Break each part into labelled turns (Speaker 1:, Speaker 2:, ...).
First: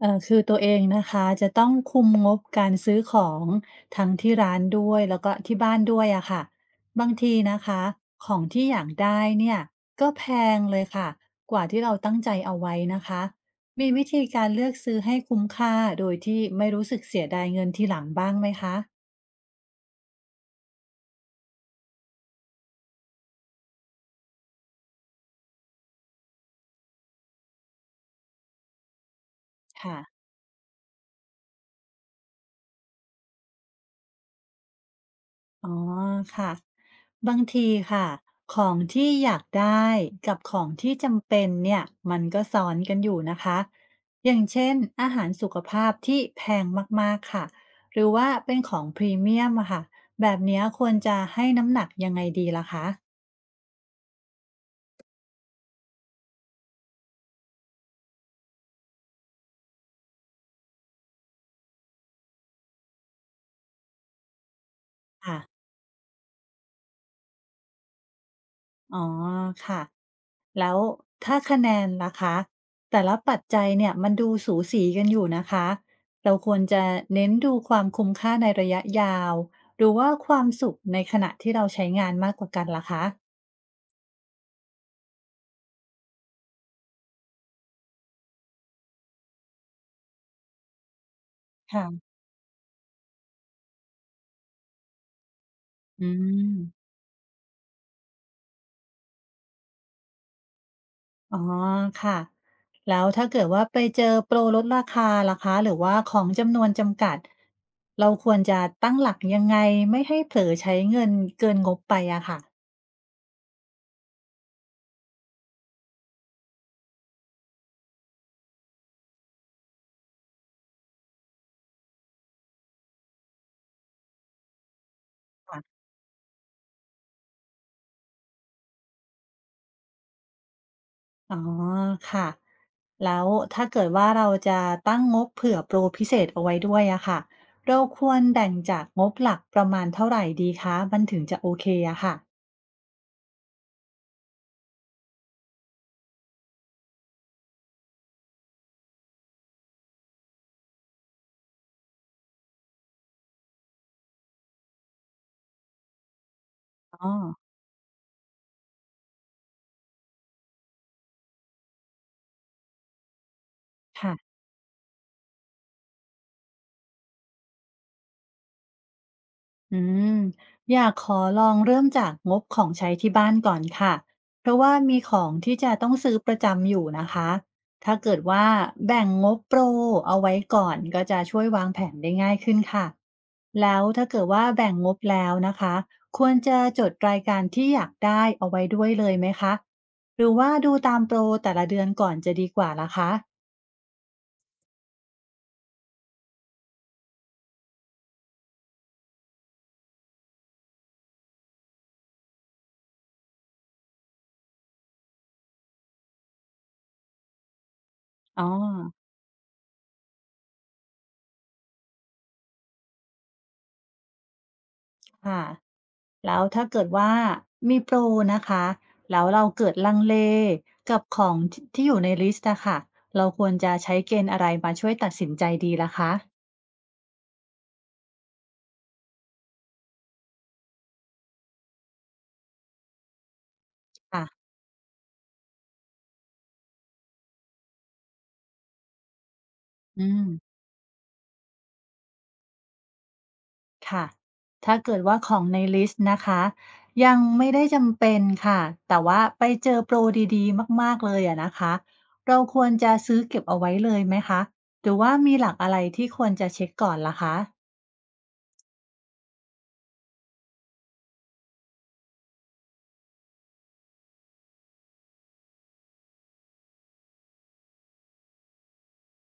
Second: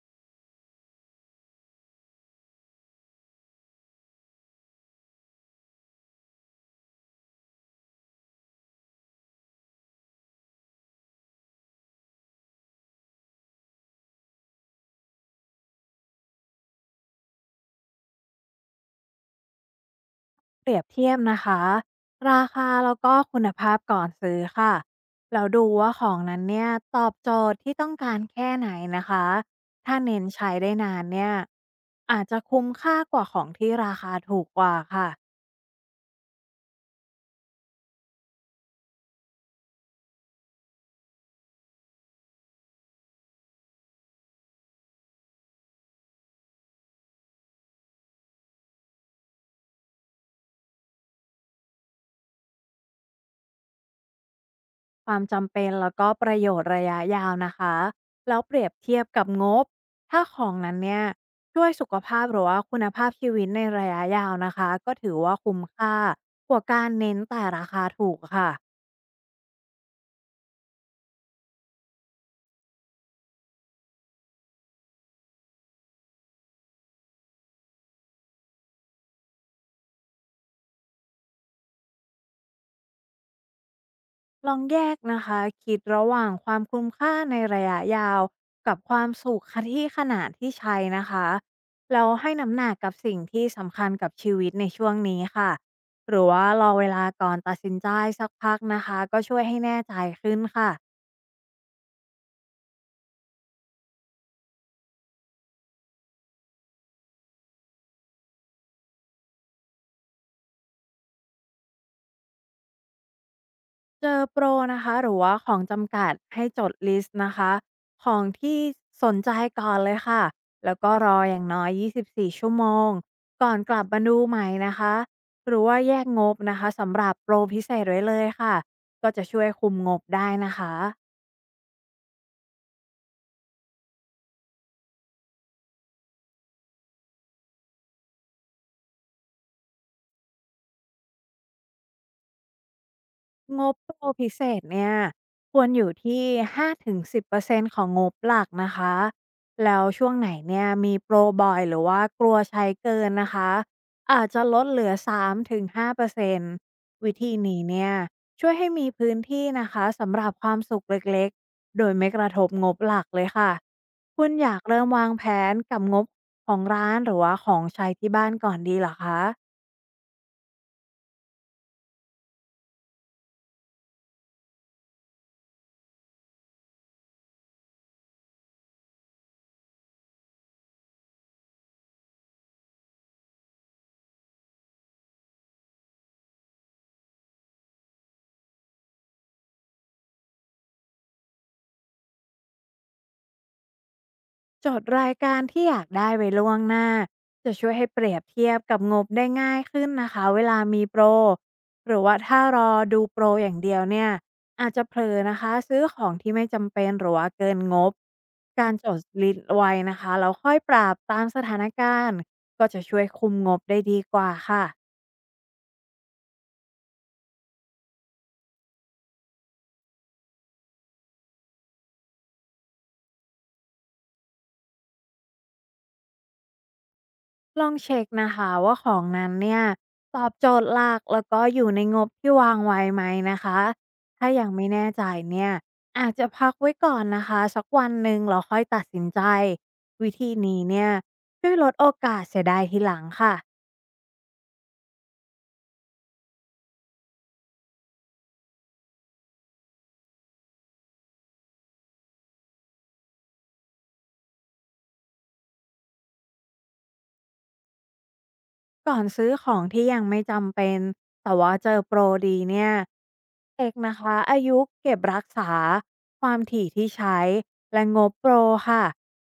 Speaker 1: คือตัวเองนะคะจะต้องคุมงบการซื้อของทั้งที่ร้านด้วยแล้วก็ที่บ้านด้วยอะค่ะบางทีนะคะของที่อยากได้เนี่ยก็แพงเลยค่ะกว่าที่เราตั้งใจเอาไว้นะคะมีวิธีการเลือกซื้อให้คุ้มค่าโดยที่ไม่รู้สึกเสียดายเงินทีหลังบ้างไหมคะ
Speaker 2: เปรียบเทียบนะคะราคาแล้วก็คุณภาพก่อนซื้อค่ะแล้วดูว่าของนั้นเนี่ยตอบโจทย์ที่ต้องการแค่ไหนนะคะ
Speaker 1: ค่ะ
Speaker 2: ถ้าเน้นใช้ได้นานเนี่ยอาจจะคุ้มค่ากว่าของที่ราคาถูกกว่าค่ะ
Speaker 1: อ๋อค่ะบางทีค่ะของที่อยากได้กับของที่จำเป็นเนี่ยมันก็ซ้อนกันอยู่นะคะอย่างเช่นอาหารสุขภาพที่แพงมากๆค่ะหรือว่าเป็นของพรีเมียมอะค่ะแบบเนี้ยควรจะให้น้ำหนักยังไงดีล่ะคะ
Speaker 2: ความจำเป็นแล้วก็ประโยชน์ระยะยาวนะคะแล้วเปรียบเทียบกับงบถ้าของนั้นเนี่ยช่วยสุขภาพหรือว่าคุณภาพชีวิตในระยะยาวนะคะก็ถือว่า
Speaker 1: ค่ะ
Speaker 2: คุ้มค่ากว่าการเน้นแต่ราคาถูกค่ะ
Speaker 1: อ๋อค่ะ แล้วถ้าคะแนนล่ะคะแต่ละปัจจัยเนี่ยมันดูสูสีกันอยู่นะคะเราควรจะเน้นดูความคุ้มค่าในระยะยาวหรือว่าความสุขในขณะที่เราใช้งานมากกว่ากันล่ะคะ
Speaker 2: ลองแยกนะคะคิดระหว่างความคุ้มค่าในระยะยาวกับความสุขที่ขนาดที่ใช้นะคะแล้ว
Speaker 1: ค่ะ
Speaker 2: ให้น้ำหนักกับสิ่งที่สำคัญกับชีวิตในช่วงนี้ค่ะ
Speaker 1: อื
Speaker 2: หรือว่ารอ
Speaker 1: ม
Speaker 2: เวลาก่อนตัดสินใจสักพักนะคะก็ช่วยให้แน่ใจขึ้นค่ะ
Speaker 1: อ๋อค่ะแล้วถ้าเกิดว่าไปเจอโปรลดราคาล่ะคะหรือว่าของจำนวนจำกัดเราควรจะตั้งหลักยังไงไม่ให้เผลอใช้เงินเกินงบไปอะค่ะ
Speaker 2: เจอโปรนะคะหรือว่าของจำกัดให้จดลิสต์นะคะของที่สนใจก่อนเลยค่ะแล้วก็รออย่างน้อย 24 ชั่วโมงก่อนกลับมาดูใหม่นะคะหรือว่าแยกงบนะคะสำหรับโปรพิเศษไว้เลยค่ะก็จะช่วยคุมงบได้นะคะ
Speaker 1: อ๋อค่ะแล้วถ้าเกิดว่าเราจะตั้งงบเผื่อโปรพิเศษเอาไว้ด้วยอะค่ะเราควรแบ่งจากงบหลักประมาณเท่าไหร่ดีคะมันถึงจะโอเคอะค่ะ
Speaker 2: งบโปรพิเศษเนี่ยควรอยู่ที่5-10%ของงบหลักนะคะแล้วช่วงไหนเนี่ยมีโปรบ่อยหรือว่ากลัวใช้เกินนะคะอาจจะลดเหลือ3-5%
Speaker 1: อ๋อ
Speaker 2: วิธีนี้เนี่ยช่วยให้มีพื้นที่นะคะสำหรับความสุขเล็กๆโดยไม่กระทบงบหลักเลยค่ะ
Speaker 1: ค่ะ
Speaker 2: คุณอยากเริ่มวางแผนกับงบของร้านหรือว่าของใช้ที่บ้านก่อนดีเหรอคะ
Speaker 1: อืมอยากขอลองเริ่มจากงบของใช้ที่บ้านก่อนค่ะ เพราะว่ามีของที่จะต้องซื้อประจำอยู่นะคะ ถ้าเกิดว่าแบ่งงบโปรเอาไว้ก่อนก็จะช่วยวางแผนได้ง่ายขึ้นค่ะแล้วถ้าเกิดว่าแบ่งงบแล้วนะคะ ควรจะจดรายการที่อยากได้เอาไว้ด้วยเลยไหมคะหรือว่าดูตามโปรแต่ละเดือนก่อนจะดีกว่าล่ะคะ
Speaker 2: จดรายการที่อยากได้ไว้ล่วงหน้าจะช่วยให้เปรียบเทียบกับงบได้ง่ายขึ้นนะคะเวลามีโปรหรือว่าถ้ารอดูโปรอย่างเดียวเนี่ยอาจจะเผลอนะคะซื้อของที่ไม่จำเป็นหรือว่าเกินงบ
Speaker 1: อ๋อ
Speaker 2: การจดลิสต์ไว้นะคะแล้วค่อยปรับตามสถานการณ์ก็จะช่วยคุมงบได้ดีกว่าค่ะ
Speaker 1: ค่ะแล้วถ้าเกิดว่ามีโปรนะคะแล้วเราเกิดลังเลกับของทที่อยู่ในลิสต์อะค่ะเราควรจะใช้เกณฑ์อะไรมาช่วยตัดสินใจดีล่ะคะ
Speaker 2: ลองเช็คนะคะว่าของนั้นเนี่ยตอบโจทย์หลักแล้วก็อยู่ในงบที่วางไว้ไหมนะคะถ้า
Speaker 1: ค่ะ
Speaker 2: ยังไม่แน่ใจเนี่ยอาจจะพักไว้ก่อนนะคะสักวันหนึ่งเราค่อยตัดสินใจ
Speaker 1: อื
Speaker 2: วิธี
Speaker 1: ม
Speaker 2: นี้เนี่ยช่วยลดโอกาสเสียดายทีหลังค่ะ
Speaker 1: ค่ะถ้าเกิดว่าของในลิสต์นะคะยังไม่ได้จำเป็นค่ะแต่ว่าไปเจอโปรดีๆมากๆเลยอะนะคะเราควรจะซื้อเก็บเอาไว้เลยไหมคะหรือว่ามีหลักอะไรที่ควรจะเช็คก่อนล่ะคะ
Speaker 2: ก่อนซื้อของที่ยังไม่จำเป็นแต่ว่าเจอโปรดีเนี่ยเช็กนะคะอายุเก็บรักษาความถี่ที่ใช้และงบโปรค่ะ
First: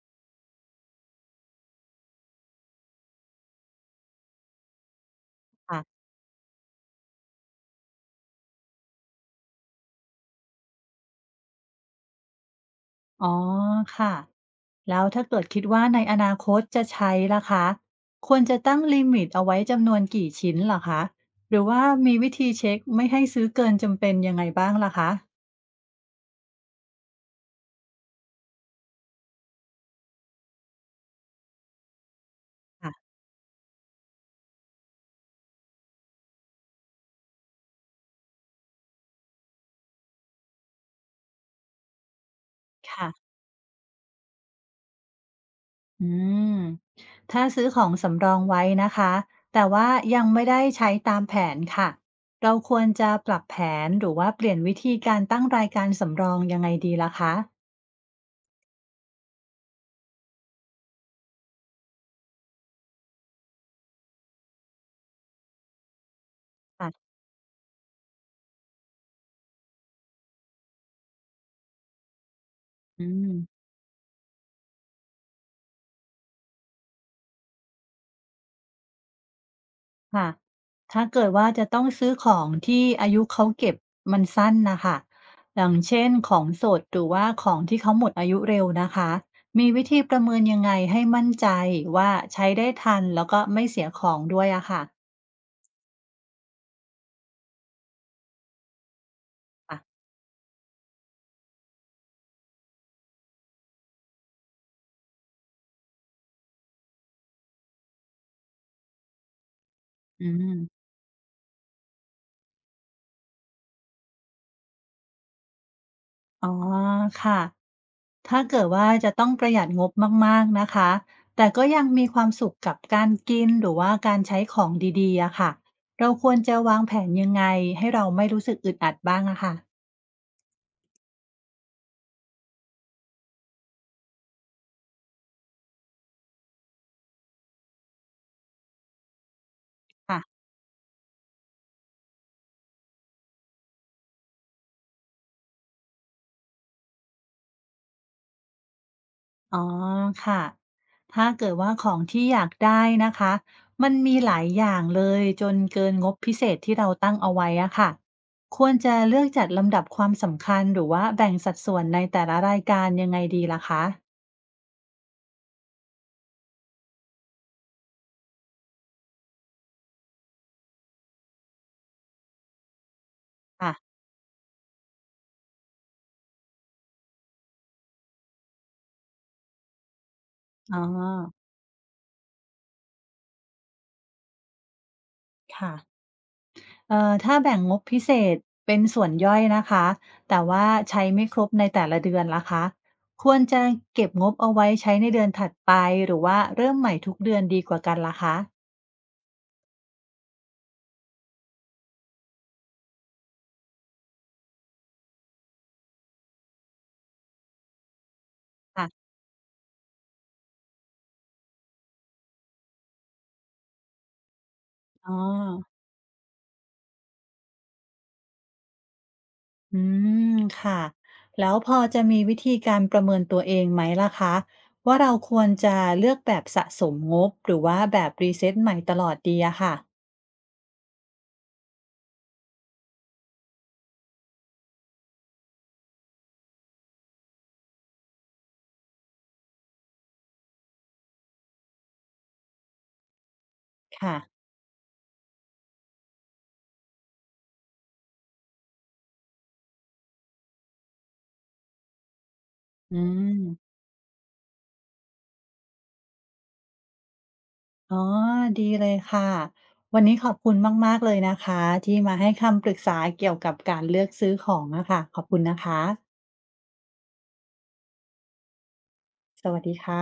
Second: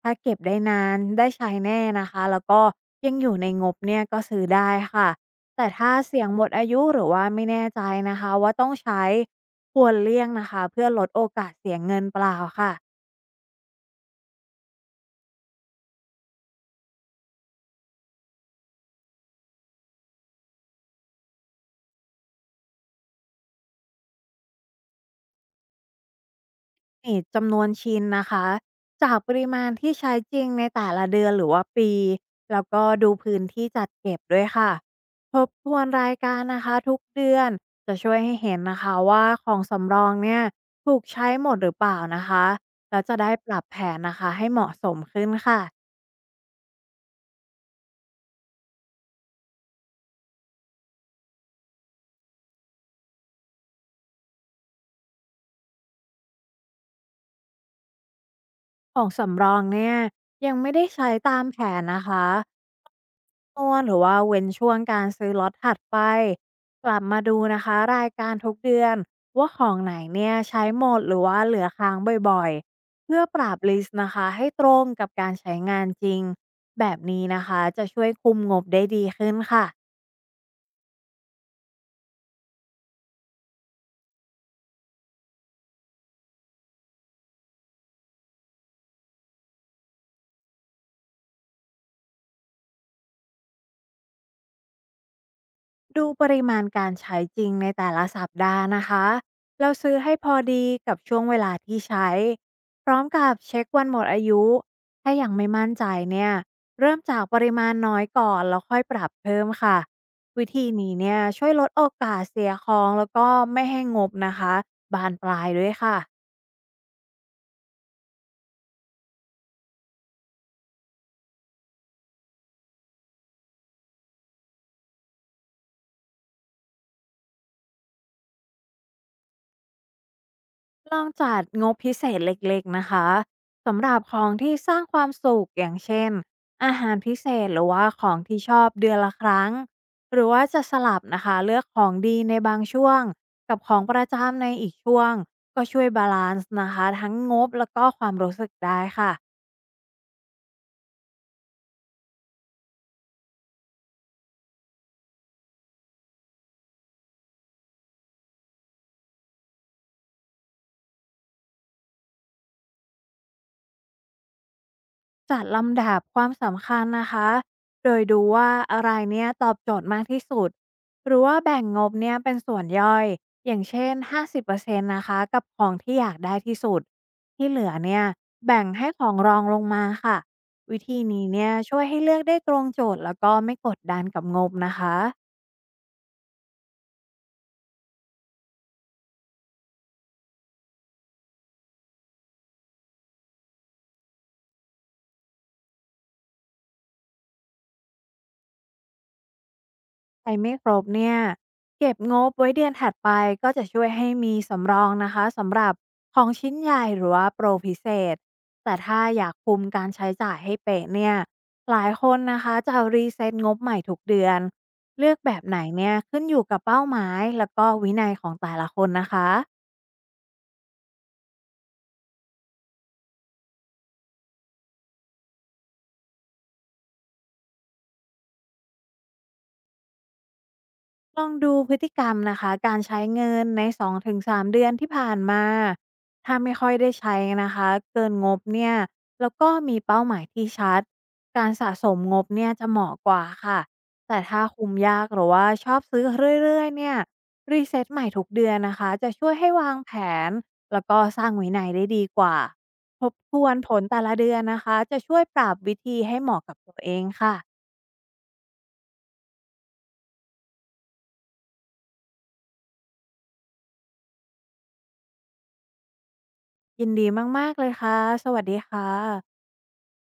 Speaker 2: ถ้าเก็บได้นานได้ใช้แน่นะคะแล้วก็ยังอยู่ในงบเนี่ยก็ซื้อได้ค่ะแต่ถ้า
Speaker 1: ค่ะ
Speaker 2: เสี่ยงหมดอายุหรือว่าไม่แน่ใจนะคะว่าต้องใช้ควรเลี่ยงนะคะเพื่อลดโอกาสเสียเงินเปล่าค่ะ
Speaker 1: อ๋อค่ะแล้วถ้าเกิดคิดว่าในอนาคตจะใช้ล่ะคะควรจะตั้งลิมิตเอาไว้จำนวนกี่ชิ้นเหรอคะหรือว่ามีวิธีเช็คไม่ให้ซื้อเกินจำเป็นยังไงบ้างล่ะคะ
Speaker 2: นี่จำนวนชิ้นนะคะจากปริมาณที่ใช้จริงในแต่ละเดือนหรือว่าปีแล้วก็
Speaker 1: ค่ะ
Speaker 2: ดูพื้นที่จัดเก็บด้วยค่ะทบทวนรายการนะคะทุกเดือนจะช่วยให้เห็นนะคะว่าของสำรองเนี่ยถูกใช้หมดหรือเปล่านะคะแล้ว
Speaker 1: ค่ะ
Speaker 2: จะได้ปรับแผนนะคะให้เหมาะสมขึ้นค่ะ
Speaker 1: อืมถ้าซื้อของสำรองไว้นะคะแต่ว่ายังไม่ได้ใช้ตามแผนค่ะเราควรจะปรับแผนหรือว่าเปลี่ยนวิธีการตั้งรายการสำรองยังไงดีล่ะคะ
Speaker 2: ของสำรองเนี่ยยังไม่ได้ใช้ตามแผนนะคะ ตวนหรือว่าเว้นช่วงการซื้อล็อตถัดไปกลับ
Speaker 1: ค่ะ
Speaker 2: มาดูนะคะรายการทุกเดือนว่าของไหนเนี่ยใช้หมดหรือว่าเหลือค้างบ่อยๆ
Speaker 1: อื
Speaker 2: เพื่อ
Speaker 1: ม
Speaker 2: ปรับลิสต์นะคะให้ตรงกับการใช้งานจริงแบบนี้นะคะจะช่วยคุมงบได้ดีขึ้นค่ะ
Speaker 1: ค่ะถ้าเกิดว่าจะต้องซื้อของที่อายุเขาเก็บมันสั้นนะคะอย่างเช่นของสดหรือว่าของที่เขาหมดอายุเร็วนะคะ มีวิธีประเมินยังไงให้มั่นใจว่าใช้ได้ทันแล้วก็ไม่เสียของด้วยอะค่ะ
Speaker 2: ดูปริมาณการใช้จริงในแต่ละสัปดาห์นะคะเราซื้อ
Speaker 1: ค่ะ
Speaker 2: ให้พอดีกับช่วงเวลาที่ใช้ พร้อมกับเช็ควันหมดอายุ ถ้ายังไม่มั่นใจเนี่ย เริ่มจากปริมาณน้อยก่อนแล้วค่อยปรับเพิ่มค่ะ
Speaker 1: อื
Speaker 2: วิ
Speaker 1: ม
Speaker 2: ธีนี้เนี่ยช่วยลดโอกาสเสียของแล้วก็ไม่ให้งบนะคะ บานปลายด้วยค่ะ
Speaker 1: อ๋อค่ะถ้าเกิดว่าจะต้องประหยัดงบมากๆนะคะแต่ก็ยังมีความสุขกับการกินหรือว่าการใช้ของดีๆอะค่ะเราควรจะวางแผนยังไงให้เราไม่รู้สึกอึดอัดบ้างอะค่ะ
Speaker 2: ลองจัดงบพิเศษเล็กๆนะคะสำหรับของที่สร้างความสุขอย่างเช่นอาหารพิเศษหรือว่าของที่ชอบเดือนละครั้งห
Speaker 1: ค่ะ
Speaker 2: รือว่าจะสลับนะคะเลือกของดีในบางช่วงกับของประจำในอีกช่วงก็ช่วยบาลานซ์นะคะทั้งงบแล้วก็ความรู้สึกได้ค่ะ
Speaker 1: อ๋อค่ะถ้าเกิดว่าของที่อยากได้นะคะมันมีหลายอย่างเลยจนเกินงบพิเศษที่เราตั้งเอาไว้อะค่ะควรจะเลือกจัดลำดับความสำคัญหรือว่าแบ่งสัดส่วนในแต่ละรายการยังไงดีล่ะคะ
Speaker 2: จัดลำดับความสำคัญนะคะ โดยดูว่าอะไรเนี่ยตอบโจทย์มากที่สุดหรือว่าแบ่งงบเนี่ยเป็นส่วนย่อยอย่าง
Speaker 1: ค่ะ
Speaker 2: เช่น50%นต์นะคะกับของที่อยากได้ที่สุด ที่เหลือเนี่ยแบ่งให้ของรองลงมาค่ะ
Speaker 1: อ๋
Speaker 2: วิ
Speaker 1: อ
Speaker 2: ธีนี้เนี่ยช่วยให้เลือกได้ตรงโจทย์แล้วก็ไม่กดดันกับงบนะคะ
Speaker 1: ค่ะถ้าแบ่งงบพิเศษเป็นส่วนย่อยนะคะแต่ว่าใช้ไม่ครบในแต่ละเดือนล่ะคะควรจะเก็บงบเอาไว้ใช้ในเดือนถัดไปหรือว่าเริ่มใหม่ทุกเดือนดีกว่ากันล่ะคะ
Speaker 2: ใช้ไม่ครบเนี่ยเก็บงบไว้เดือนถัดไปก็จะช่วยให้มีสำรองนะคะสำหรับของชิ้นใหญ่หรือว่าโปรพิเศษแต่ถ้า
Speaker 1: ค่ะ
Speaker 2: อยากคุมการใช้จ่ายให้เป๊ะเนี่ยหลายคนนะคะจะรีเซ็ตงบใหม่ทุกเดือน
Speaker 1: อ๋
Speaker 2: เลื
Speaker 1: อ
Speaker 2: อกแบบไหนเนี่ยขึ้นอยู่กับเป้าหมายแล้วก็วินัยของแต่ละคนนะคะ
Speaker 1: อืมค่ะแล้วพอจะมีวิธีการประเมินตัวเองไหมล่ะคะว่าเราควรจะเลือกแบบสะสมงบหรือว่าแบบรีเซ็ตใหม่ตลอดดีอะค่ะ
Speaker 2: ลองดูพฤติกรรมนะคะการใช้เงินใน2-3เดือนที่ผ่านมาถ้าไม่ค่อยได้ใช้นะคะเกินงบเนี่ยแล้วก็มีเป้าหมายที่ชัดการสะสมงบเนี่ยจะเหมาะกว่าค่ะแต่
Speaker 1: ค่ะ
Speaker 2: ถ้าคุมยากหรือว่าชอบซื้อเรื่อยๆเนี่ยรีเซ็ตใหม่ทุกเดือนนะคะจะช่วยให้วางแผนแล้วก็สร้างวินัยได้ดีกว่า
Speaker 1: อื
Speaker 2: ทบทวนผ
Speaker 1: ม
Speaker 2: ลแต่ละเดือนนะคะจะช่วยปรับวิธีให้เหมาะกับตัวเองค่ะ
Speaker 1: อ๋อดีเลยค่ะวันนี้ขอบคุณมากๆเลยนะคะที่มาให้คำปรึกษาเกี่ยวกับการเลือกซื้อของนะคะขอบคุณนะคะ
Speaker 2: ยินดีมากๆเลยค่ะสวัสดีค่ะ
Speaker 1: สวัสดีค่ะ